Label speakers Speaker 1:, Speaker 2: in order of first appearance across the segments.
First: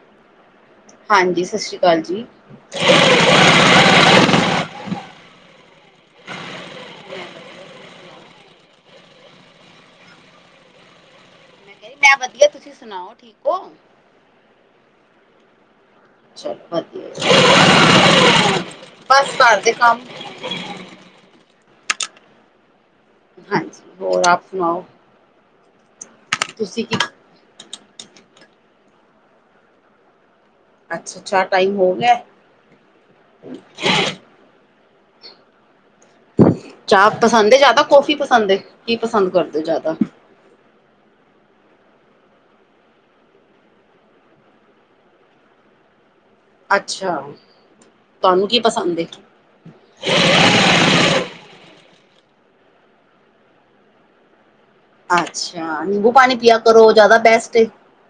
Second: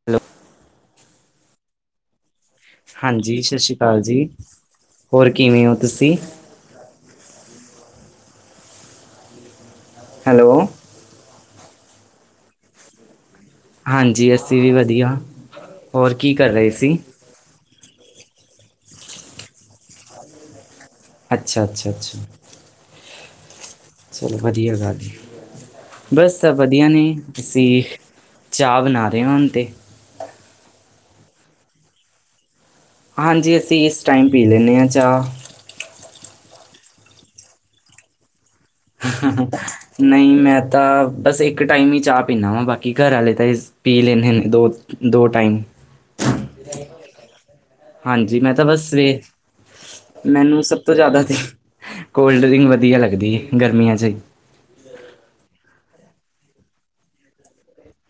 Speaker 1: [inaudible]
Speaker 2: ਹਾਂਜੀ, ਸਤਿ ਸ਼੍ਰੀ ਅਕਾਲ ਜੀ।
Speaker 1: ਹਾਂਜੀ, ਸਤਿ ਸ਼੍ਰੀ ਅਕਾਲ ਜੀ। ਹੋਰ ਕਿਵੇਂ ਓ ਤੁਸੀਂ? ਹੈਲੋੋ।
Speaker 2: ਮ ਬ [inaudible] ਤੁਸੀਂ ਸੁਣਾਓ ਠੀਕ ਓ?
Speaker 1: ਹਾਂਜੀ, ਅਸੀਂ ਵੀ ਵਧੀਆ। ਹੋਰ ਕੀ ਕਰ ਰਹੇ ਸੀ
Speaker 2: ਵਧੀਆ ਬਸ ਘਰਦੇ ਕੰਮ [unintelligible]
Speaker 1: ਅੱਛਾ ਅੱਛਾ ਅੱਛਾ।
Speaker 2: ਹਾਂਜੀ। ਹੋਰ
Speaker 1: ਚਲੋ
Speaker 2: ਆਪ
Speaker 1: ਵਧੀਆ
Speaker 2: ਸੁਣਾਓ
Speaker 1: ਗੱਲ ਏ। ਬਸ ਸਭ
Speaker 2: ਤੁਸੀਂ
Speaker 1: ਵਧੀਆ
Speaker 2: ਕੀ
Speaker 1: ਨੇ, ਤੁਸੀਂ ਵੀ ਚਾਹ ਬਣਾ ਰਹੇ ਓ ਹੁਣ ਤੇ।
Speaker 2: ਅੱਛਾ ਅੱਛਾ, ਟਾਈਮ ਹੋ ਗਿਆ ਏ।
Speaker 1: ਹਾਂਜੀ, ਅਸੀਂ ਇਸ ਟਾਈਮ ਪੀ ਲੈਂਦੇ ਹਾਂ ਚਾਹ।
Speaker 2: ਚਾਹ ਪਸੰਦ ਹੈ ਜ਼ਿਆਦਾ, ਕੌਫੀ ਪਸੰਦ ਏ।
Speaker 1: ਹੂੰ ਨਹੀਂ ਮੈਂ। ਤਾਂ, ਬਸ ਇੱਕ ਟਾਈਮ ਈ ਚਾਹ ਪੀਦਾ ਵਾਂ, ਬਾਕੀ ਘਰ ਆਲੇ ਤਾਂ ਪੀ ਲੈਂਦੇ ਨੇ ਦੋ ਟਾਈਮ।
Speaker 2: ਅੱਛਾ।
Speaker 1: ਹਾਂਜੀ
Speaker 2: ਤੁਹਾਨੂੰ
Speaker 1: ਮੈਂ
Speaker 2: ਕੀ
Speaker 1: ਤਾਂ ਬਸ
Speaker 2: ਪਸੰਦ
Speaker 1: ਸਵੇ
Speaker 2: ਏ
Speaker 1: ਮੈਨੂੰ ਸਭ, [unintelligible] [unintelligible] ਕੋਲਡ ਡਰਿੰਕ ਵਧੀਆ ਲੱਗਦੀ ਏ ਗਰਮੀਆਂ 'ਚ।
Speaker 2: ਅੱਛਾ, ਨਿੰਬੂ ਪਾਣੀ ਪੀਆ ਕਰੋ, ਜ਼ਿਆਦਾ ਬੈਸਟ ਐ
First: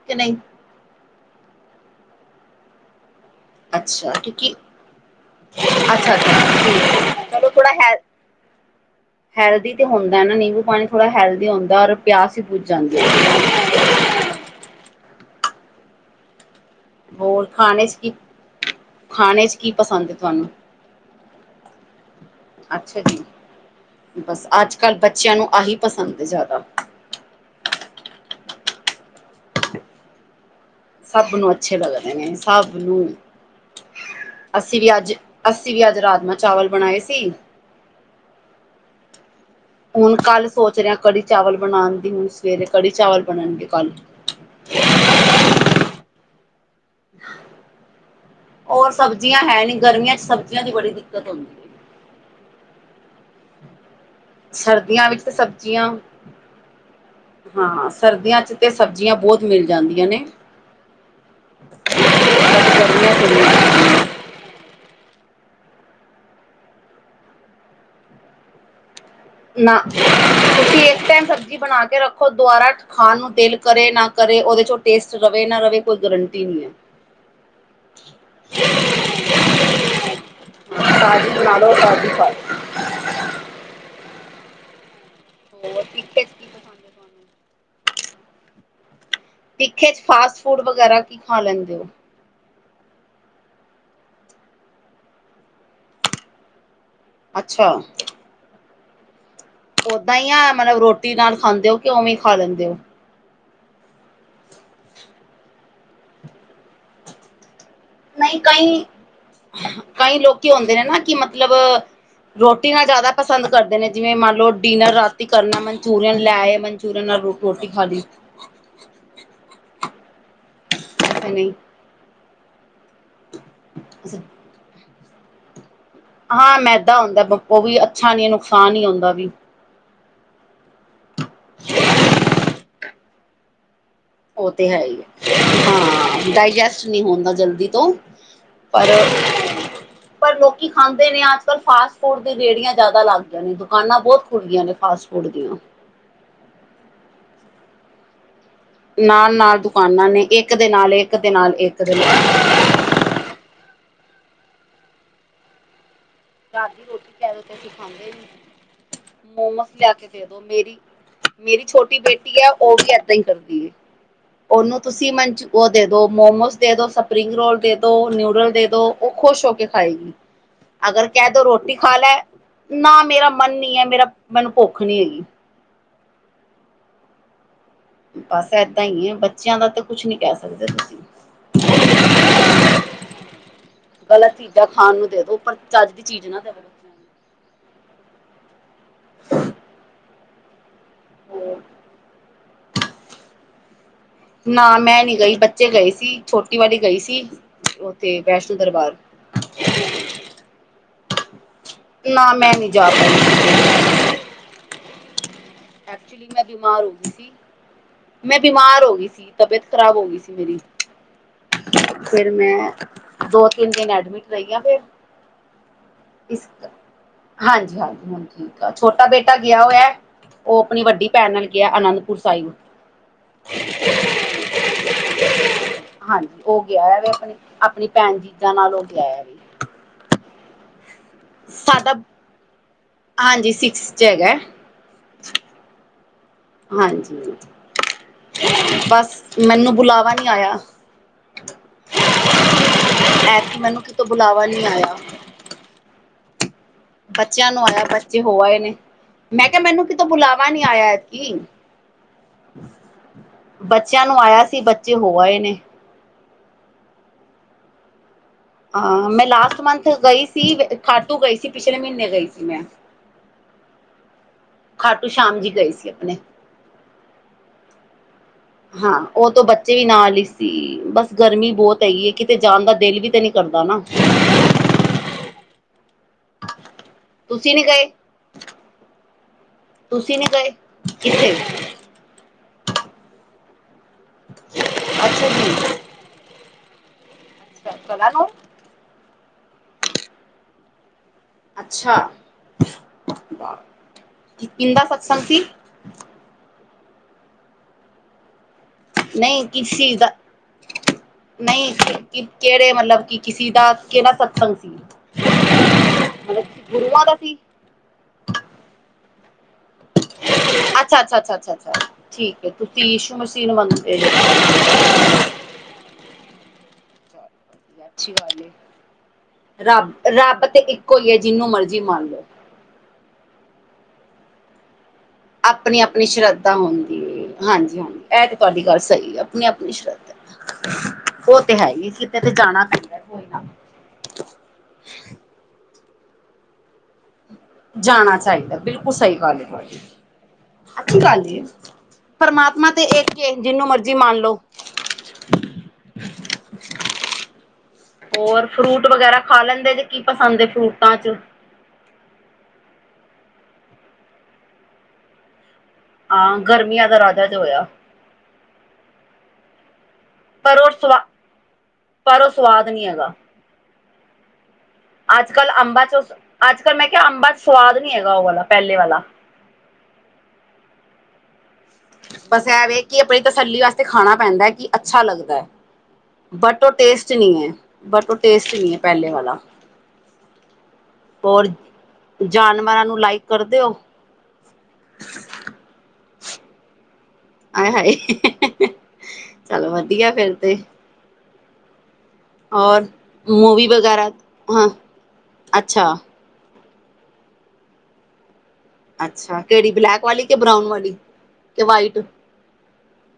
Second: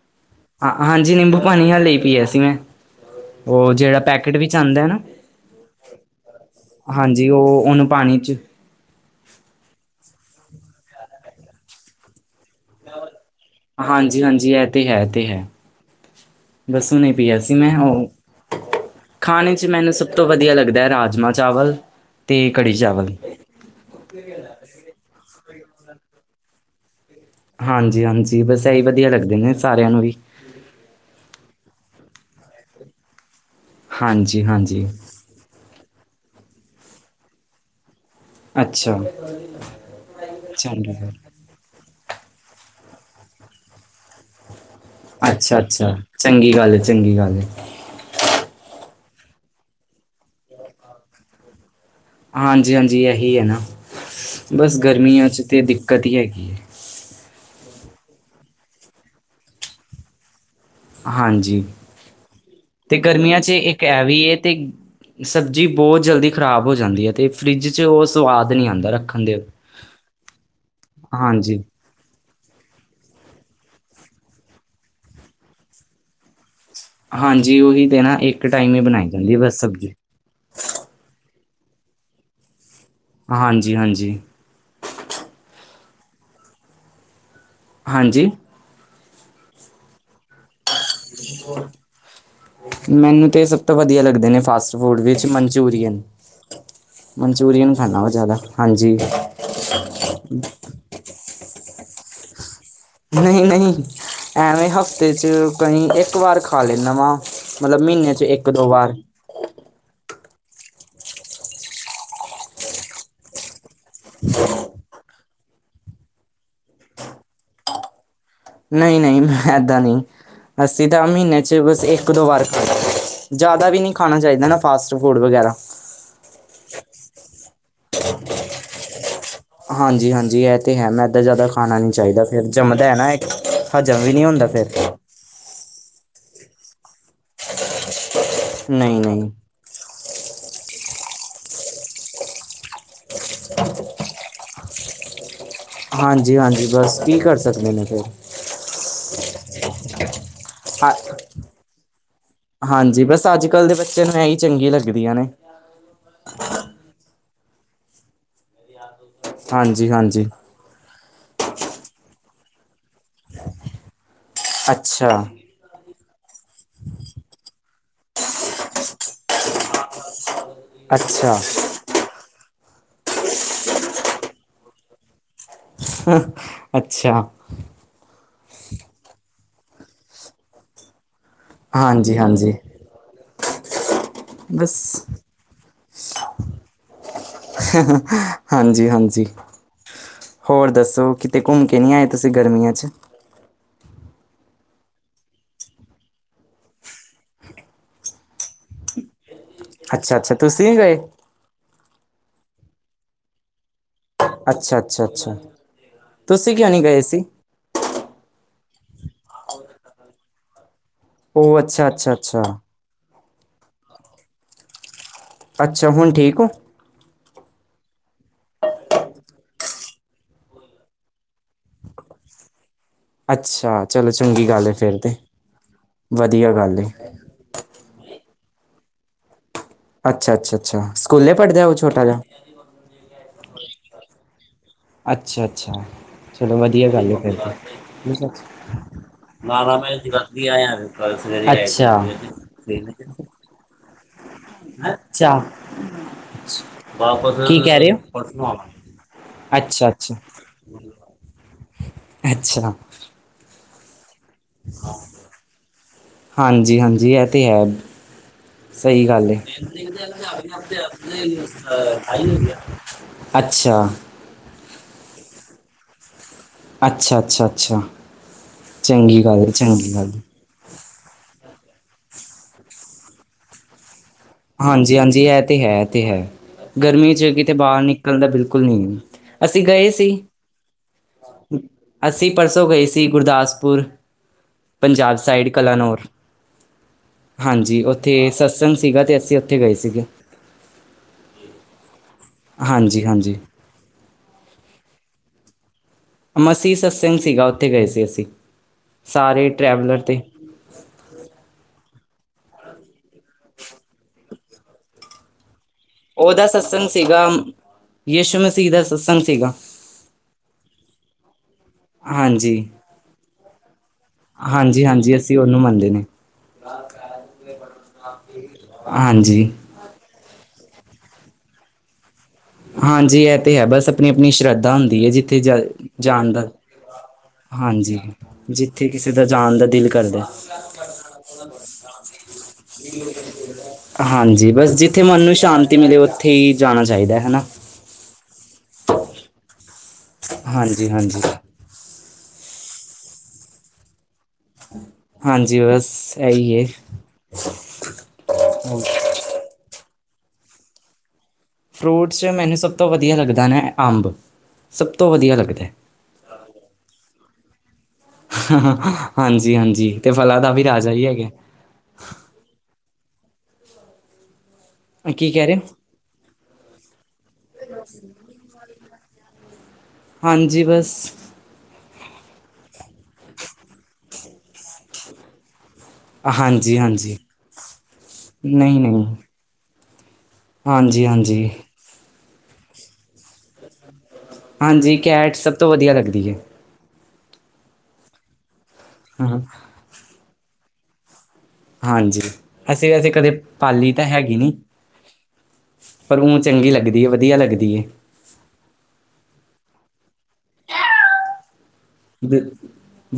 Speaker 2: ਕੇ ਨਹੀਂ?
Speaker 1: ਹਾਂ ਹਾਂਜੀ ਨਿੰਬੂ ਪਾਣੀ ਹੇ ਪੀਆ ਸੀ ਮੈਂ ਉਹ ਜਿਹੜਾ
Speaker 2: ਅੱਛਾ
Speaker 1: ਪੈਕੇਟ
Speaker 2: ਕਿਉਂਕਿ
Speaker 1: ਵਿੱਚ ਆਉਂਦਾ ਏ ਨਾ
Speaker 2: [inaudible]
Speaker 1: ਹਾਂਜੀ ਉਹ ਉਹਨੂੰ ਪਾਣੀ ਚ
Speaker 2: ਹੈਲਦੀ ਤੇ ਹੁੰਦਾ ਨਾ ਨਿੰਬੂ ਪਾਣੀ ਥੋੜ੍ਹਾ ਹੈਲਦੀ ਹੁੰਦਾ ਔਰ ਪਿਆਸ ਈ ਬੁੱਜ ਜਾਂਦੀ
Speaker 1: ਹਾਂਜੀ, ਹਾਂਜੀ ਏ ਤੇ ਹੈ ਤੇ ਹੈ ਬਸ ਉਹ ਨਹੀਂ ਪਿਆ
Speaker 2: ਹੋਰ
Speaker 1: ਸੀ ਮੈਂ
Speaker 2: ਖਾਣੇ ਚ
Speaker 1: ਉਹ
Speaker 2: ਕੀ
Speaker 1: [unintelligible] ਖਾਣੇ 'ਚ
Speaker 2: ਕੀ
Speaker 1: ਮੈਨੂੰ ਸਭ
Speaker 2: ਪਸੰਦ ਹੈ
Speaker 1: ਤੋਂ
Speaker 2: ਤੁਹਾਨੂੰ?
Speaker 1: ਵਧੀਆ ਲੱਗਦਾ ਰਾਜਮਾਂ ਚਾਵਲ ਤੇ ਕੜੀ
Speaker 2: ਅੱਛਾ
Speaker 1: ਚਾਵਲ
Speaker 2: ਜੀ। ਬਸ ਅੱਜ ਕੱਲ੍ਹ ਬੱਚਿਆਂ ਨੂੰ ਆਹੀ ਪਸੰਦ ਏ ਜ਼ਾਦਾ
Speaker 1: ਹਾਂਜੀ, ਹਾਂਜੀ ਬਸ ਏਹੀ ਵਧੀਆ ਲੱਗਦੇ ਨੇ ਸਾਰਿਆਂ ਨੂੰ ਵੀ
Speaker 2: ਸਭ ਨੂੰ ਅੱਛੇ ਲੱਗਦੇ ਨੇ ਸਭ ਨੂੰ
Speaker 1: ਹਾਂਜੀ
Speaker 2: ਅਸੀਂ
Speaker 1: ਹਾਂਜੀ
Speaker 2: ਵੀ ਅੱਜ ਅਸੀਂ ਵੀ ਅੱਜ ਰਾਜਮਾਂ ਚਾਵਲ ਬਣਾਏ ਸੀ।
Speaker 1: ਅੱਛਾਾਾਾਾਾ।
Speaker 2: ਹੁਣ, ਕੱਲ ਸੋਚ ਰਿਹਾ ਕੜੀ ਚਾਵਲ ਬਣਾਉਣ ਦੀ ਹੋ, ਸਵੇਰੇ ਕੜੀ ਚਾਵਲ ਬਣਣਗੇ ਕੱਲ।
Speaker 1: ਅੱਛਾ ਅੱਛਾ, ਚੰਗੀ ਗੱਲ ਏ ਚੰਗੀ ਗੱਲ ਏ।
Speaker 2: ਹੋਰ ਸਬਜ਼ੀਆਂ ਹੈ ਨੀ, ਗਰਮੀਆਂ ਚ ਸਬਜ਼ੀਆਂ ਦੀ ਬੜੀ ਦਿੱਕਤ ਹੁੰਦੀ ਏ।
Speaker 1: ਹਾਂਜੀ ਹਾਂਜੀ ਇਹੀ ਹੈ ਨਾ, ਬਸ
Speaker 2: ਸਰਦੀਆਂ ਵਿੱਚ
Speaker 1: ਗਰਮੀਆਂ
Speaker 2: ਤਾਂ
Speaker 1: 'ਚ ਤੇ
Speaker 2: ਸਬਜ਼ੀਆਂ
Speaker 1: ਦਿੱਕਤ ਹੀ ਹੈਗੀ ਐ।
Speaker 2: ਹਾਂ, ਸਰਦੀਆਂ ਚ ਤੇ ਸਬਜ਼ੀਆਂ ਬਹੁਤ ਮਿਲ ਜਾਂਦੀਆਂ ਨੇ।
Speaker 1: ਹਾਂਜੀ,
Speaker 2: ਬਟ
Speaker 1: ਤੇ ਗਰਮੀਆਂ
Speaker 2: ਨਹੀਂ
Speaker 1: ਚ ਇੱਕ
Speaker 2: ਮਿਲਦੀਆਂ।
Speaker 1: ਇਹ ਵੀ ਹੈ ਤੇ ਸਬਜ਼ੀ ਬਹੁਤ ਜਲਦੀ ਖ਼ਰਾਬ ਹੋ ਜਾਂਦੀ ਹੈ। ਅਤੇ ਫਰਿੱਜ 'ਚ ਉਹ ਸਵਾਦ ਨਹੀਂ ਆਉਂਦਾ ਰੱਖਣ ਦੇਤੇ।
Speaker 2: ਨਾ, ਤੁਸੀਂ ਇੱਕ ਟਾਈਮ ਸਬਜ਼ੀ ਬਣਾ ਕੇ ਰੱਖੋ। ਥੋ ਦੁਬਾਰਾ ਖਾਣ ਨੂੰ ਦਿਲ ਕਰੇ ਨਾ ਕਰੇ, ਉਹਦੇ ਚ ਟੇਸਟ ਰਵੇ ਨਾ ਰਵੇ, ਕੋਈ ਗਰੰਟੀ ਨਹੀਂ ਹੈ।
Speaker 1: ਹਾਂਜੀ, ਉਹੀ ਤੇ ਨਾ ਇੱਕ ਟਾਈਮ ਹੀ ਬਣਾਈ ਜਾਂਦੀਏ ਬ ਬਸ ਸਬਜ਼ੀ।
Speaker 2: ਸਜੀ ਨਾਲ ਲੋ ਪਾਜੀ ਫਾਲ [unintelligible]
Speaker 1: ਹਾਂਜੀ, ਹਾਂਜੀ
Speaker 2: [unintelligible] ਤੁਹਾਨੂੰ?
Speaker 1: ਹਾਂਜੀ
Speaker 2: ਤਿੱਖੇ ਚ ਫਾੱਸਟ ਫੂਡ ਵਗੈਰਾ ਕੀ ਖਾ ਲੈਂਦੇ ਓ
Speaker 1: ਮੈਨੂੰ ਤੇ ਸਭ ਤੋਂ ਵਧੀਆ ਲੱਗਦੇ ਨੇ ਫਾਸਟ ਫੂਡ ਵਿੱਚ ਮਨਚੂਰੀਅਨ।
Speaker 2: ਅੱਛਾ
Speaker 1: ਮਨਚੂਰੀਅਨ ਖਾਣਾ ਵਾ ਜ਼ਾਦਾ ਹਾਂਜੀ
Speaker 2: ਔਦਾ ਈ ਆ ਮਤਲਬ ਰੋਟੀ ਨਾਲ ਖਾਂਦੇ ਓ ਕਿ ਉਵੇਂ ਈ ਖਾ ਲੈਂਦੇ ਓ
Speaker 1: ਨਈ ਨਈ, ਐਵੇਂ ਹਫ਼ਤੇ 'ਚ ਕਈ ਇੱਕ ਵਾਰ ਖਾ ਲੈਂਨਾ ਵਾਂ ਮਤਲਬ ਮੀਨੇ ਚ
Speaker 2: ਨਹੀਂ
Speaker 1: ਇੱਕ ਦੋ
Speaker 2: ਕਈ
Speaker 1: ਵਾਰ।
Speaker 2: ਕਈ ਲੋਕੀ ਹੁੰਦੇ ਨੇ ਨਾ, ਕਿ ਮਤਲਬ ਰੋਟੀ ਨਾਲ ਜ਼ਾਦਾ ਪਸੰਦ ਕਰਦੇ ਨੇ ਜਿਵੇਂ ਮੰਨ ਲੋ ਡਿਨਰ ਰਾਤੀ ਕਰਨਾ, ਮਨਚੂਰੀਅਨ ਲੈਏ ਮਨਚੂਰੀਅਨ ਨਾਲ ਰੋ ਰੋਟੀ ਖਾਲੀ।
Speaker 1: ਨਈ ਨਈ ਏਦਾਂ ਨੀ, ਅਸੀਂ ਤਾਂ
Speaker 2: ਐਸੇ
Speaker 1: ਮਹੀਨੇ
Speaker 2: ਨਹੀਂ
Speaker 1: ਚ ਬਸ ਇੱਕ ਦੋ ਵਾਰ ਖਾ ਜ਼ਾਦਾ ਵੀ ਨੀ ਖਾਣਾ ਚਾਈਦਾ ਨਾ ਫਾਸਟ ਫੂਡ ਵਗੈਰਾ।
Speaker 2: ਹਾਂ, ਮੈਦਾ ਹੁੰਦਾ ਉਹ ਵੀ ਅੱਛਾ ਨੀ ਨੁਕਸਾਨ ਈ ਹੁੰਦਾ ਵੀ।
Speaker 1: ਹਾਂਜੀ, ਹਾਂਜੀ ਏ ਤੇ ਹੈ, ਮੈਦਾਂ ਜ਼ਾਦਾ ਖਾਣਾ ਨੀ ਚਾਈਦਾ ਫੇਰ ਜੰਮਦਾ ਹੈ ਨਾ ਇੱਕ ਹਜਮ ਵੀ ਨੀ
Speaker 2: ਉਹ ਤੇ ਹੈ ਈ ਹੈ ਹਾਂ, ਡਾਇਜੈਸਟ ਨੀ ਹੁੰਦਾ ਜਲਦੀ ਤੋ। ਪਰਲ
Speaker 1: ਨਹੀਂ-ਨਹੀਂ
Speaker 2: [unintelligible] [unintelligible] ਪਰ ਲੋਕੀ ਖਾਂਦੇ ਨੇ ਅੱਜ ਕੱਲ੍ਹ ਫਾਸਟ ਫੂਡ ਦੀ ਰੇੜੀਆਂ ਜ਼ਾਦਾ ਲੱਗ ਗੀਆਂ ਨੇ ਦੁਕਾਨਾਂ ਬੋਤ ਖੁੱਲ ਗਿਆਂ ਨੇ ਫਾਸਟ ਫੂਡ ਉਡਦੀਆਂ
Speaker 1: ਹਾਂਜੀ, ਹਾਂਜੀ ਬਸ ਕੀ ਕਰ ਸਕਦੇ ਨੇ ਫੇਰ?
Speaker 2: ਨਾਲ, ਨਾਲ ਦੁਕਾਨਾਂ ਨੇ ਇੱਕ ਦੇ
Speaker 1: ਹਾਂ
Speaker 2: ਨਾਲ ਇੱਕ ਦੇ ਨਾਲ ਇੱਕ ਦੇ ਨਾਲ
Speaker 1: ਹਾਂਜੀ, ਬਸ ਅੱਜ ਕੱਲ੍ਹ ਦੇ ਬੱਚਿਆਂ ਨੂੰ ਏਹੀ ਚੰਗੀ ਲੱਗਦੀਆਂ ਨੇ।
Speaker 2: ਰਾਤ ਦੀ ਰੋਟੀ ਕਹਿ ਦੋ ਤੇ ਅਸੀਂ ਖਾਂਦੇ ਮੋਮੋਸ ਲਿਆ ਕੇ ਦੇ
Speaker 1: ਹਾਂਜੀ-ਹਾਂਜੀ
Speaker 2: ਦੋ ਮੇਰੀ [unintelligible] ਮੇਰੀ ਛੋਟੀ ਬੇਟੀ ਏ ਉ ਵੀ ਏਦਾਂ ਈ ਕਰਦੀ ਹੈ, ਉਹਨੂੰ ਤੁਸੀਂ
Speaker 1: ਅੱਛਾ
Speaker 2: ਮੰਨ ਚ ਓ ਦੇ ਦੋ ਮੋਮੋਸ ਦੇ ਦੋ, ਸਪਰਿੰਗ ਰੋਲ ਦੇ ਦੋ, ਨਿਊਡਲ ਦੇ ਦੋ, ਓ ਖੁਸ਼ ਹੋ ਕੇ ਖਾਏਗੀ।
Speaker 1: ਅੱਛਾ
Speaker 2: ਏ ਦੋ ਰੋਟੀ ਖਾ ਲੈ ਨਾ ਮੇਰਾ ਮਨ ਨੀ ਏ ਮੇਰਾ ਮੈਨੂੰ ਭੁੱਖ ਨੀ ਹੈਗੀ
Speaker 1: ਹਾਂ, ਅੱਛਾ।
Speaker 2: ਬਸ, ਏਦਾਂ ਈ ਏ ਬੱਚਿਆਂ ਦਾ ਤਾਂ ਕੁਛ ਨੀ ਕੇ ਸਕਦੇ ਤੁਸੀਂ।
Speaker 1: ਹਾਂਜੀ, ਹਾਂਜੀ।
Speaker 2: ਗ਼ਲਤ ਚੀਜ਼ਾਂ
Speaker 1: ਬਸ
Speaker 2: ਖਾਣ ਨੂੰ ਦੇ ਦੋ, ਪਰ ਚੱਜ ਦੀ ਚੀਜ਼ ਨਾ ਦੇਵੇ।
Speaker 1: ਹਾਂਜੀ, ਹਾਂਜੀ। ਹੋਰ ਦੱਸੋ, ਕਿਤੇ
Speaker 2: ਨੂੰ
Speaker 1: ਘੁੰਮ ਕੇ ਨਹੀਂ ਆਏ ਤੁਸੀਂ ਗਰਮੀਆਂ ਚ?
Speaker 2: ਨਾ, ਮੈਂ ਨੀ ਗਈ ਬੱਚੇ ਗਏ ਸੀ ਛੋਟੀ ਵਾਲੀ ਗਈ ਸੀ ਉੱਥੇ ਵੈਸ਼ਨੋ ਦਰਬਾਰ।
Speaker 1: ਅੱਛਾ, ਅੱਛਾ ਤੁਸੀਂ ਨੀ ਗਏ।
Speaker 2: ਨਾ, ਮੈਂ ਨਹੀਂ ਜਾ ਸਕਦੀ।
Speaker 1: ਅੱਛਾ, ਅੱਛਾ, ਅੱਛਾ।
Speaker 2: ਐਕਚੁਲੀ, ਮੈਂ
Speaker 1: ਤੁਸੀਂ ਕਿਉਂ
Speaker 2: ਬਿਮਾਰ
Speaker 1: ਨਹੀਂ
Speaker 2: ਹੋ
Speaker 1: ਗਏ
Speaker 2: ਈ ਸੀ। ਮੈਂ ਬਿਮਾਰ ਹੋ ਗਈ ਸੀ, ਤਬੀਅਤ ਖ਼ਰਾਬ ਹੋ ਗਈ ਸੀ ਮੇਰੀ।
Speaker 1: ਉਹ ਅੱਛਾ ਅੱਛਾ
Speaker 2: ਫੇਿਰ
Speaker 1: ਅੱਛਾ
Speaker 2: ਮੈਂ, ਦੋ ਤਿੰਨ ਦਿਨ ਐਡਮਿਟ ਰਈ ਆ ਫੇਰ
Speaker 1: ਅੱਛਾ, ਹੁਣ ਠੀਕ
Speaker 2: ਇਸ
Speaker 1: ਹੋ
Speaker 2: ਹਾਂਜੀ, ਹਾਂਜੀ, ਹਾਂਜੀ। ਠੀਕ ਆ, ਛੋਟਾ ਬੇਟਾ ਗਿਆ ਹੋਇਆ ਓ ਆਪਣੀ ਵੱਡੀ ਭੈਣ ਨਾਲ ਗਿਆ ਅਨੰਦਪੁਰ ਸਾਇਬ।
Speaker 1: ਅੱਛਾ, ਚਲੋ ਚੰਗੀ ਗੱਲ ਏ ਫੇਰ ਤੇ
Speaker 2: ਹਾਂਜੀ
Speaker 1: ਵਧੀਆ
Speaker 2: ਉਹ
Speaker 1: ਗੱਲ ਏ।
Speaker 2: ਗਿਆ ਹੈ ਆਪਣੀ ਆਪਣੀ ਭੈਣ, ਜੀਜਾ ਨਾਲ ਹੋ ਕੇ ਆਇਆ ਵੀ।
Speaker 1: ਅੱਛਾ, ਅੱਛਾ, ਅੱਛਾ ਸਕੂਲੇ ਪੜ੍ਹਦੇ ਆ ਉਹ
Speaker 2: ਸਾਡਾ
Speaker 1: ਛੋਟਾ ਜਿਹਾ?
Speaker 2: ਹਾਂਜੀ, ਸਿਕਸ ਚ ਹੈਗਾ।
Speaker 1: ਅੱਛਾ, ਅੱਛਾ ਚਲੋ ਵਧੀਆ ਗੱਲ ਹੈ
Speaker 2: ਹਾਂਜੀ
Speaker 1: ਫਿਰ। ਨਾ,
Speaker 2: ਬਸ ਮੈਨੂੰ
Speaker 1: ਨਾ ਮੈਂ
Speaker 2: ਬੁਲਾਵਾ ਨਹੀਂ
Speaker 1: ਜਗਾਦਰੀ ਆਇਆ ਕੱਲ ਸਵੇਰੇ। [unintelligible]
Speaker 2: [unintelligible] ਐਤਕੀਂ ਮੈਨੂੰ ਕਿਤੋਂ ਬੁਲਾਵਾ ਨਹੀਂ ਆਇਆ।
Speaker 1: ਚਾ, ਚੂ
Speaker 2: ਬੱਚਿਆਂ ਨੂੰ ਆਇਆ, ਬੱਚੇ ਹੋ ਆਏ ਨੇ। ਮੈਂ ਕਿਹਾ, ਮੈਨੂੰ
Speaker 1: ਅੱਛਾ
Speaker 2: ਕਿਤੋਂ
Speaker 1: ਅੱਛਾ
Speaker 2: ਬੁਲਾਵਾ ਨੀ ਆਇਆ ਐਤਕੀਂ।
Speaker 1: ਅੱਛਾ
Speaker 2: ਬੱਚਿਆਂ ਨੂੰ ਆਇਆ ਸੀ, ਬੱਚੇ ਹੋ ਆਏ ਨੇ।
Speaker 1: ਹਾਂਜੀ, ਹਾਂਜੀ ਇਹ ਤੇ ਹੈ। ਸਹੀ
Speaker 2: ਅ ਮੈਂ
Speaker 1: ਗੱਲ ਏ।
Speaker 2: ਲਾਸਟ ਮੰਥ ਗਈ ਸੀ ਖਾਟੂ ਗਈ ਸੀ ਪਿਛਲੇ ਮਹੀਨੇ ਗਈ ਸੀ ਮੈਂ
Speaker 1: ਅੱਛਾ,
Speaker 2: ਖਾਟੂ ਸ਼ਾਮ ਜੀ ਗਏ ਸੀ ਆਪਣੇ।
Speaker 1: ਅੱਛਾ ਅੱਛਾ ਅੱਛਾ ਚੰਗੀ ਗੱਲ ਏ ਚੰਗੀ ਗੱਲ।
Speaker 2: ਤੇ ਬਸ ਗਰਮੀ ਬਹੁਤ ਹੈਗੀ ਏ ਕਿਤੇ ਜਾਣ ਦਾ ਦਿਲ ਵੀ ਤਾਂ ਨਹੀਂ ਕਰਦਾ ਨਾ।
Speaker 1: ਹਾਂਜੀ ਹਾਂਜੀ, ਇਹ ਤੇ ਹੈ ਏ ਤੇ ਹੈ ਗਰਮੀ ਚ ਕਿਤੇ
Speaker 2: ਤੁਸੀਂ ਨੀ
Speaker 1: ਬਾਹਰ
Speaker 2: ਗਏ
Speaker 1: ਨਿਕਲਣ ਦਾ ਬਿਲਕੁਲ ਨਹੀਂ। ਅਸੀਂ ਗਏ ਸੀ।
Speaker 2: ਤੁਸੀਂ ਨੀ ਗਏ ਕਿੱਥੇ
Speaker 1: ਅਸੀਂ ਪਰਸੋਂ ਗਏ ਸੀ ਗੁਰਦਾਸਪੁਰ ਪੰਜਾਬ
Speaker 2: ਅੱਛਾ
Speaker 1: ਸਾਈਡ
Speaker 2: ਜੀ
Speaker 1: ਕਲਾਨੌਰ। ਹਾਂਜੀ
Speaker 2: ਕਲਾ
Speaker 1: ਉੱਥੇ
Speaker 2: ਨੂੰ
Speaker 1: ਸਤਸੰਗ ਸੀਗਾ ਤੇ ਅਸੀਂ ਉੱਥੇ ਗਏ ਸੀਗੇ।
Speaker 2: ਅੱਛਾ,
Speaker 1: ਹਾਂਜੀ ਹਾਂਜੀ,
Speaker 2: ਕਿਦਾ ਸਤਸੰਗ ਸੀ?
Speaker 1: ਮਸੀਹ ਸਤਸੰਗ ਸੀਗਾ ਉੱਥੇ ਗਏ ਸੀ ਅਸੀਂ ਸਾਰੇ
Speaker 2: ਨਹੀਂ ਕਿਸ ਚੀਜ਼
Speaker 1: ਟਰੈਵਲਰ
Speaker 2: ਦਾ
Speaker 1: 'ਤੇ।
Speaker 2: ਨਹੀਂ ਕਿ ਕਿਹੜੇ ਮਤਲਬ ਕਿ ਕਿਸੇ ਦਾ ਕਿਹੜਾ? ਸਤਸੰਗ ਸੀ। ਮਤਲਬ
Speaker 1: ਉਹਦਾ ਸਤਸੰਗ
Speaker 2: ਗੁਰੂਆਂ ਦਾ
Speaker 1: ਸੀਗਾ
Speaker 2: ਸੀ
Speaker 1: ਯਸ਼ੂ ਮਸੀਹ ਦਾ ਸਤਸੰਗ ਸੀਗਾ।
Speaker 2: ਅੱਛਾ ਅੱਛਾ, ਅੱਛਾ ਅੱਛਾ, ਠੀਕ ਏ
Speaker 1: ਹਾਂਜੀ
Speaker 2: ਤੁਸੀਂ ਯਸੂ਼ ਮਸੀਹ ਨੂੰ ਮੰਨਦੇ
Speaker 1: ਹਾਂਜੀ ਹਾਂਜੀ
Speaker 2: ਦੇ।
Speaker 1: ਅਸੀਂ ਉਹਨੂੰ ਮੰਨਦੇ ਨੇ
Speaker 2: ਅੱਛੀ ਗੱਲ ਏ
Speaker 1: ਹਾਂਜੀ।
Speaker 2: ਰੱਬ ਰੱਬ ਤੇ ਇੱਕੋ ਈ ਐ ਜਿਹਨੂੰ ਮਰਜ਼ੀ ਮੰਨ ਲਓ।
Speaker 1: ਹਾਂਜੀ ਇਹ ਤੇ ਹੈ ਬਸ ਆਪਣੀ ਆਪਣੀ ਸ਼ਰਧਾ ਹੁੰਦੀ ਐ ਜਿੱਥੇ ਜਾ
Speaker 2: ਆਪਣੀ ਆਪਣੀ
Speaker 1: ਜਾਣ ਦਾ
Speaker 2: ਸ਼ਰਧਾ ਹੁੰਦੀ ਹੈ ਹਾਂਜੀ ਹਾਂਜੀ ਇਹ ਤਾਂ ਤੁਹਾਡੀ ਗੱਲ
Speaker 1: ਜਿੱਥੇ ਕਿਸੇ
Speaker 2: ਸਹੀ ਹ।
Speaker 1: ਦਾ
Speaker 2: ਆਪਣੀ
Speaker 1: ਜਾਣ ਦਾ
Speaker 2: ਆਪਣੀ
Speaker 1: ਦਿਲ ਕਰਦਾ
Speaker 2: ਸ਼ਰਧਾ ਓ ਤੇ ਹੈ ਈ ਕਿਤੇ ਤੇ ਜਾਣਾ ਪੈਂਦਾ ਕੋਈ ਨਾ
Speaker 1: ਹਾਂਜੀ, ਬਸ ਜਿੱਥੇ ਮਨ ਨੂੰ ਸ਼ਾਂਤੀ ਮਿਲੇ ਓਥੇ ਈ ਜਾਣਾ ਚਾਹੀਦਾ ਹਨਾ।
Speaker 2: ਜਾਣਾ ਚਾਹੀਦਾ ਬਿਲਕੁੱਲ ਸਈ ਗੱਲ ਐ
Speaker 1: ਹਾਂਜੀ ਹਾਂਜੀ
Speaker 2: ਤੁਹਾਡੀ [unintelligible] ਪਰਮਾਤਮਾ ਤੇ ਇੱਕ ਏ ਜਿਨੂੰ ਮਰਜ਼ੀ ਮੰਨ ਲੋ।
Speaker 1: ਹਾਂਜੀ ਬਸ ਐ ਈ ਐ।
Speaker 2: ਹੋਰ ਫਰੂਟ ਵਗੈਰਾ ਖਾ ਲੈਂਦੇ ਜੇ ਕੀ ਪਸੰਦ ਫਰੂਟਾਂ ਚ?
Speaker 1: ਫਰੂਟਸ ਚ ਮੈਨੂੰ ਸਭ ਤੋਂ ਵਧੀਆ ਲੱਗਦਾ ਨੇ ਅੰਬ ਸਭ ਤੋਂ ਵਧੀਆ ਲੱਗਦਾ।
Speaker 2: ਹਾਂ ਗਰਮੀਆਂ ਦਾ ਰਾਜਾ ਜੋ ਹੋਇਆ।
Speaker 1: ਹਾਂਜੀ-ਹਾਂਜੀ ਤੇ ਫਲਾਂ ਦਾ
Speaker 2: ਪਰ
Speaker 1: ਵੀ
Speaker 2: ਉਹ
Speaker 1: ਰਾਜਾ
Speaker 2: ਸਵਾ
Speaker 1: ਈ ਹੈਗਾ।
Speaker 2: ਪਰ ਓ ਸੁਆਦ ਨੀ ਹੈਗਾ।
Speaker 1: ਕੀ
Speaker 2: ਅੱਜ
Speaker 1: ਕਹਿ ਰਹੇ
Speaker 2: ਕੱਲ੍ਹ
Speaker 1: ਹੋ
Speaker 2: ਅੰਬ ਚ ਅੱਜ ਕੱਲ ਮੈਂ ਕਿਹਾ ਅੰਬਾ ਚ ਸਵਾਦ ਨੀ ਹੈਗਾ ਉਹ ਵਾਲਾ ਪਹਿਲੇ ਵਾਲਾ।
Speaker 1: ਹਾਂਜੀ ਬਸ
Speaker 2: ਬਸ ਇਹ ਵੇ ਕਿ ਆਪਣੀ ਤਸੱਲੀ ਵਾਸਤੇ ਖਾਣਾ ਪੈਂਦਾ ਕਿ ਅੱਛਾ ਲੱਗਦਾ ਏ। ਬਟ ਉਹ
Speaker 1: ਹਾਂਜੀ
Speaker 2: ਟੇਸਟ
Speaker 1: ਹਾਂਜੀ
Speaker 2: ਨਹੀਂ ਏ ਬਟ ਉਹ ਟੇਸਟ ਨਹੀਂ ਏ ਪਹਿਲੇ ਵਾਲਾ।
Speaker 1: ਹਾਂਜੀ
Speaker 2: ਹੋਰ
Speaker 1: ਹਾਂਜੀ
Speaker 2: ਜਾਨਵਰਾਂ ਨੂੰ ਲਾਈਕ ਕਰ ਦੇ ੳ?
Speaker 1: ਹਾਂਜੀ ਕੈਟ ਸਭ ਤੋਂ ਵਧੀਆ ਲੱਗਦੀ ਐ।
Speaker 2: ਆਏ ਹਾਏ
Speaker 1: ਹਾਂ
Speaker 2: ਚੱਲ ਵਧੀਆ ਫੇਰ ਤੇ।
Speaker 1: ਹਾਂਜੀ,
Speaker 2: ਔਰ
Speaker 1: ਅਸੀਂ ਵੈਸੇ ਕਦੇ
Speaker 2: ਮੂਵੀ
Speaker 1: ਪਾਲੀ ਤਾਂ
Speaker 2: ਵਗੈਰਾ
Speaker 1: ਹੈਗੀ ਨਹੀਂ
Speaker 2: ਹਾਂ ਅੱਛਾ,
Speaker 1: ਪਰ ਊਂਂ ਚੰਗੀ ਲੱਗਦੀ ਐ ਵਧੀਆ ਲੱਗਦੀ ਐ।
Speaker 2: ਅੱਛਾ ਕਿਹੜੀ ਬਲੈਕ ਵਾਲੀ ਕਿ ਬਰਾਊਨ ਵਾਲੀ ਕਿ ਵਾਈਟ?
Speaker 1: ਦੇ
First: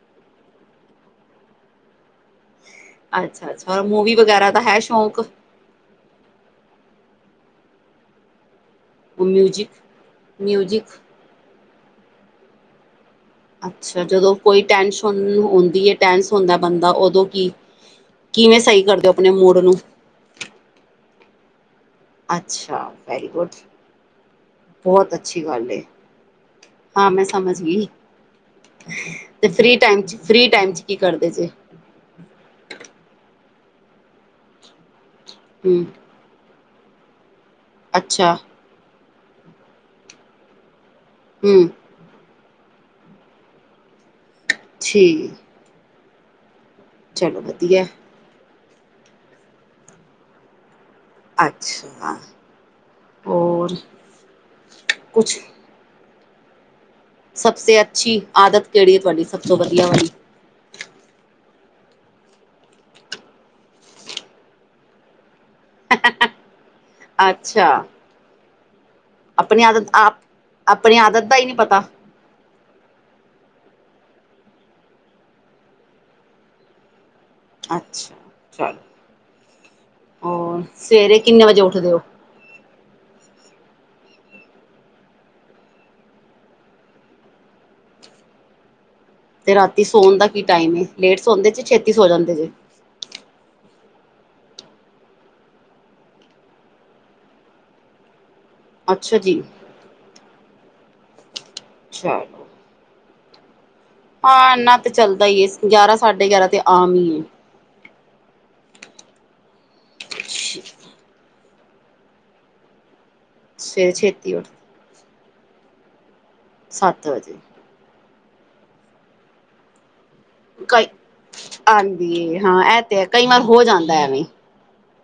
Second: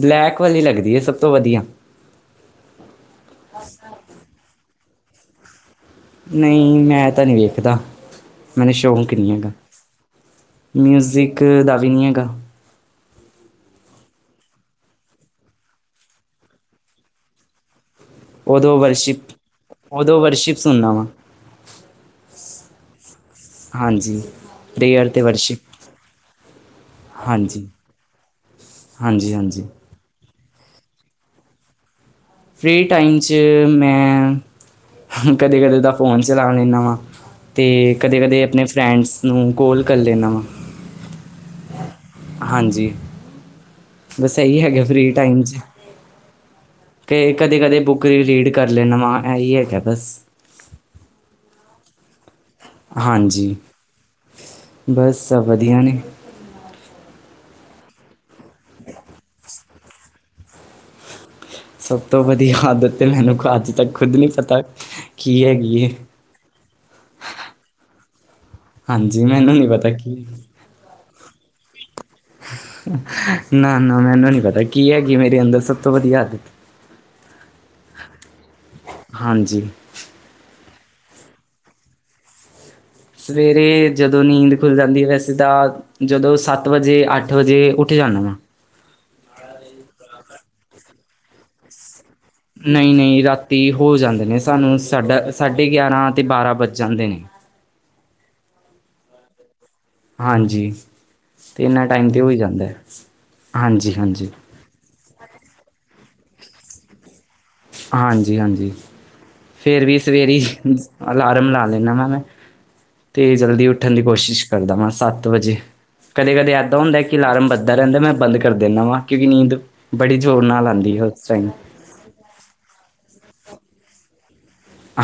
Speaker 1: ਬਲੈਕ ਵਾਲੀ ਲੱਗਦੀ ਐ ਸਭ ਤੋਂ ਵਧੀਆ।
Speaker 2: ਅੱਛਾ-ਅੱਛਾ ਓਰ ਮੂਵੀ ਵਗੈਰਾ ਦਾ ਹੈ ਸ਼ੌਕ?
Speaker 1: ਨਈ ਮੈਂ ਤਾਂ ਨੀ ਵੇਖਦਾ ਮੈਨੂੰ ਸ਼ੌਕ ਨੀ ਹੈਗਾ
Speaker 2: ਮਿਊਜਿਕ ਮਿਊਜਿਕ
Speaker 1: ਮਿਊਜ਼ਿਕ ਦਾ ਵੀ ਨੀ ਹੈਗਾ।
Speaker 2: ਅੱਛਾ ਜਦੋਂ ਕੋਈ ਟੈਂਸ਼ਨ ਹੁੰਦੀ ਐ ਟੈਂਸ ਹੁੰਦਾ ਬੰਦਾ ਓਦੋਂ ਕੀ? ਕਿਵੇਂ
Speaker 1: ਓਦੋਂ
Speaker 2: ਸਹੀ ਕਰਦੇ ਹੋ
Speaker 1: ਵਰਸ਼ਿਪ
Speaker 2: ਆਪਣੇ ਮੂਡ ਨੂੰ
Speaker 1: ਓਦੋਂ ਵਰਸ਼ਿਪ ਸੁਣਨਾ ਵਾ।
Speaker 2: ਅੱਛਾ ਵੈਰੀ ਗੁੱਡ
Speaker 1: ਹਾਂਜੀ ਪ੍ਰੇਅਰ
Speaker 2: ਬੋਤ
Speaker 1: ਅਤੇ
Speaker 2: ਅੱਛੀ
Speaker 1: ਵਰਸ਼ਿਪ
Speaker 2: ਗੱਲ ਏ। ਹਾਂ ਮੈਂ ਸਮਝ
Speaker 1: ਹਾਂਜੀ
Speaker 2: ਗੀ
Speaker 1: ਹਾਂਜੀ
Speaker 2: ਤੇ
Speaker 1: ਹਾਂਜੀ
Speaker 2: ਫ੍ਰਰੀ ਟਾਈਮ ਚ ਫ੍ਰੀ ਟਾਈਮ ਚ ਕੀ ਕਰਦੇ ਜੇ।
Speaker 1: ਫ੍ਰੀ ਟਾਈਮ ਚ ਮੈਂ ਕਦੇ-ਕਦੇ
Speaker 2: ਹੂੰ
Speaker 1: ਤਾਂ ਫੋਨ ਚਲਾ ਲੈਂਨਾ ਵਾਂ ਤੇ
Speaker 2: ਅੱਛਾ
Speaker 1: ਕਦੇ-ਕਦੇ ਆਪਣੇ ਫਰੈਂਡਸ ਨੂੰ ਕੋਲ ਕਰ ਲੈਂਨਾ ਵਾ।
Speaker 2: ਹੂੰ।
Speaker 1: ਹਾਂਜੀ। ਬਸ ਐਹੀ ਹੈਗਾ ਫਰੀ
Speaker 2: ਠੀਕ
Speaker 1: ਟਾਈਮ ਚ। ਕਿ
Speaker 2: ਚਲੋ
Speaker 1: ਕਦੇ-ਕਦੇ
Speaker 2: ਵਧੀਆ
Speaker 1: ਬੁੱਕ ਰੀਡ ਕਰ ਲੈਨਾ ਵਾਂ ਐਹੀ ਹੈਗਾ ਬਸ।
Speaker 2: ਅੱਛਾ।
Speaker 1: ਹਾਂਜੀ
Speaker 2: ਹੋਰ
Speaker 1: ਬਸ ਸਭ ਵਧੀਆ ਨੇ।
Speaker 2: ਸਭਸੇ ਅੱਛੀ ਆਦਤ ਕੇਡੀ ਐ ਤੁਹਾਡੀ ਸਭ ਤੋਂ ਵਧੀਆ ਵਾਲੀ।
Speaker 1: ਸਭ ਤੋਂ ਵਧੀਆ ਆਦਤ ਤੇ ਮੈਨੂੰ ਅੱਜ ਤੱਕ ਖੁਦ ਨੀ ਪਤਾ ਕੀ ਏ
Speaker 2: ਅੱਛਾ।
Speaker 1: ਹਾਂਜੀ ਮੈਨੂੰ
Speaker 2: ਆਪਣੀ
Speaker 1: ਨਹੀਂ
Speaker 2: ਆਦਤ
Speaker 1: ਪਤਾ
Speaker 2: ਆਪ
Speaker 1: ਕੀ
Speaker 2: ਆਪਣੀ ਆਦਤ ਦਾ ਈ ਨੀ ਪਤਾ।
Speaker 1: ਨਾ-ਨਾ ਮੈਨੂੰ ਨੀ ਪਤਾ ਕੀ ਹੈਗੀ ਮੇਰੇ ਅੰਦਰ ਸਭ ਤੋਂ ਵਧੀਆ ਆਦਤ।
Speaker 2: ਅੱਛਾ ਚਲੋ।
Speaker 1: ਹਾਂਜੀ।
Speaker 2: ਹੋਰ ਸਵੇਰੇ ਕਿੰਨੇ ਵਜੇ ਉੱਠਦੇ ਓ?
Speaker 1: ਸਵੇਰੇ ਜਦੋਂ ਨੀਂਦ ਖੁੱਲ ਜਾਂਦੀ ਵੈਸੇ ਤਾ ਜਦੋਂ ਸੱਤ ਵਜੇ, ਅੱਠ ਵਜੇ, ਉੱਠ ਜਾਂਦਾ ਵਾ।
Speaker 2: ਤੇ ਰਾਤੀ ਸੌਣ ਦਾ ਕੀ ਟਾਈਮ ਏ ਲੇਟ ਸੌਂਦੇ ਜੇ ਛੇਤੀ ਸੌ ਜਾਂਦੇ ਜੇ।
Speaker 1: ਨਈ-ਨਈ ਰਾਤੀ ਹੋ ਜਾਂਦੇ ਨੇ ਸਾਨੂੰ ਸਾਡਾ ਸਾਢੇ ਗਿਆਰ੍ਹਾਂ ਤੇ ਬਾਰ੍ਹਾਂ ਵੱਜ ਜਾਂਦੇ ਨੇ।
Speaker 2: ਅੱਛਾ ਜੀ।
Speaker 1: ਹਾਂਜੀ ਤੇ ਇੰਨਾਂ ਟਾਈਮ ਤੇ ਹੋ
Speaker 2: ਚਲੋ
Speaker 1: ਜਾਂਦਾ ਹਾਂਜੀ। ਹਾਂਜੀ
Speaker 2: ਹਾਂ ਇੰਨਾ ਤੇ ਚੱਲਦਾ ਈ ਗਿਆਰਾਂ ਸਾਢੇ ਗਿਆਰਾਂ ਤੇ ਆਮ ਹੀ ਏ।
Speaker 1: ਹਾਂਜੀ-ਹਾਂਜੀ ਫੇਰ ਵੀ ਸਵੇਰੇ ਅਲਾਰਮ ਲਾ ਲੈਂਦਾ ਵਾਂ ਮੈਂ ਤੇ ਜਲਦੀ
Speaker 2: ਸਵੇਰੇ
Speaker 1: ਉੱਠਣ ਦੀ
Speaker 2: ਛੇਤੀ
Speaker 1: ਕੋਸ਼ਿਸ਼
Speaker 2: ਉੱਠ
Speaker 1: ਕਰਦਾ ਵਾਂ ਸੱਤ ਵਜੇ। ਕਦੇ-ਕਦੇ ਇੱਦਾਂ ਹੁੰਦਾ
Speaker 2: ਸੱਤ
Speaker 1: ਕਿ
Speaker 2: ਵਜੇ
Speaker 1: ਅਲਾਰਮ ਵਜਦਾ ਰਹਿੰਦਾ ਮੈਂ ਬੰਦ ਕਰ ਦਿੰਦਾ ਵਾਂ ਕਿਉਂਕਿ ਨੀਂਦ ਬੜੀ ਜ਼ੋਰ ਨਾਲ ਆਉਂਦੀ ਹੈ ਉਸ ਟਾਈਮ।
Speaker 2: ਹਾਂਜੀ ਹਾਂ ਇਹ ਤੇ ਹੈ ਕਈ ਵਾਰ ਹੋ ਜਾਂਦਾ ਐਵੇਂ।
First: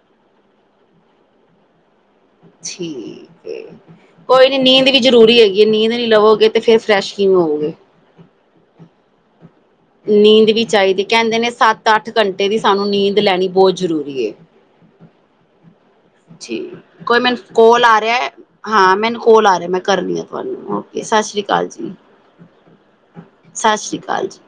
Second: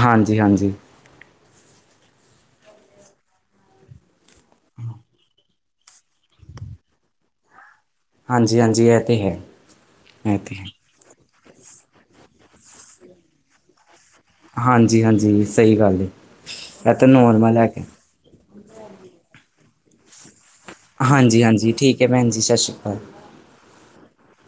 Speaker 1: ਹਾਂਜੀ-ਹਾਂਜੀ
Speaker 2: ਠੀਕ ਏ। ਕੋਈ ਨੀ ਨੀਂਦ ਵੀ ਜ਼ਰੂਰੀ ਹੈਗੀ ਏ ਨੀਂਦ ਨੀ ਲਵੋਗੇ ਤੇ ਫੇਰ ਫਰੈਸ਼ ਕਿਵੇਂ ਹੋਉਗੇ।
Speaker 1: ਹਾਂਜੀ-ਹਾਂਜੀ ਐ ਤੇ ਹੈ। ਇਹ
Speaker 2: ਨੀਂਦ
Speaker 1: ਤੇ
Speaker 2: ਵੀ
Speaker 1: ਹੈ
Speaker 2: ਚਾਈਦੀ ਕੇਂਦੇ ਨੇ ਸੱਤ ਅੱਠ ਘੰਟੇ ਦੀ ਸਾਨੂੰ ਨੀਂਦ ਲੈਣੀ ਬੋ ਜ਼ਰੂਰੀ ਏ।
Speaker 1: ਹਾਂਜੀ-ਹਾਂਜੀ ਸਈ ਗੱਲ ਏ।
Speaker 2: ਜੀ
Speaker 1: ਇਹ ਤਾਂ
Speaker 2: ਕੋਈ ਮੈਨੂੰ
Speaker 1: ਨੋਰਮਲ ਹੈਗਾ
Speaker 2: ਕੋਲ ਆ ਰਿਐ ਹਾਂ ਮੈਨੂੰ ਕੋਲ ਆ ਰਿਆ ਮੈਂ ਕਰਨੀ ਆ। ਤੁਆਨੂੰ ਓਕੇ ਸਸ ਸ੍ਰੀ
Speaker 1: ਹਾਂਜੀ
Speaker 2: ਕਾਲ
Speaker 1: ਹਾਂਜੀ
Speaker 2: ਜੀ,
Speaker 1: ਠੀਕ ਹੈ ਭੈਣ ਜੀ ਸਤਿ ਸ਼੍ਰੀ ਅਕਾਲ
Speaker 2: ਸਸ ਸ੍ਰੀ ਕਾਲ ਜੀ।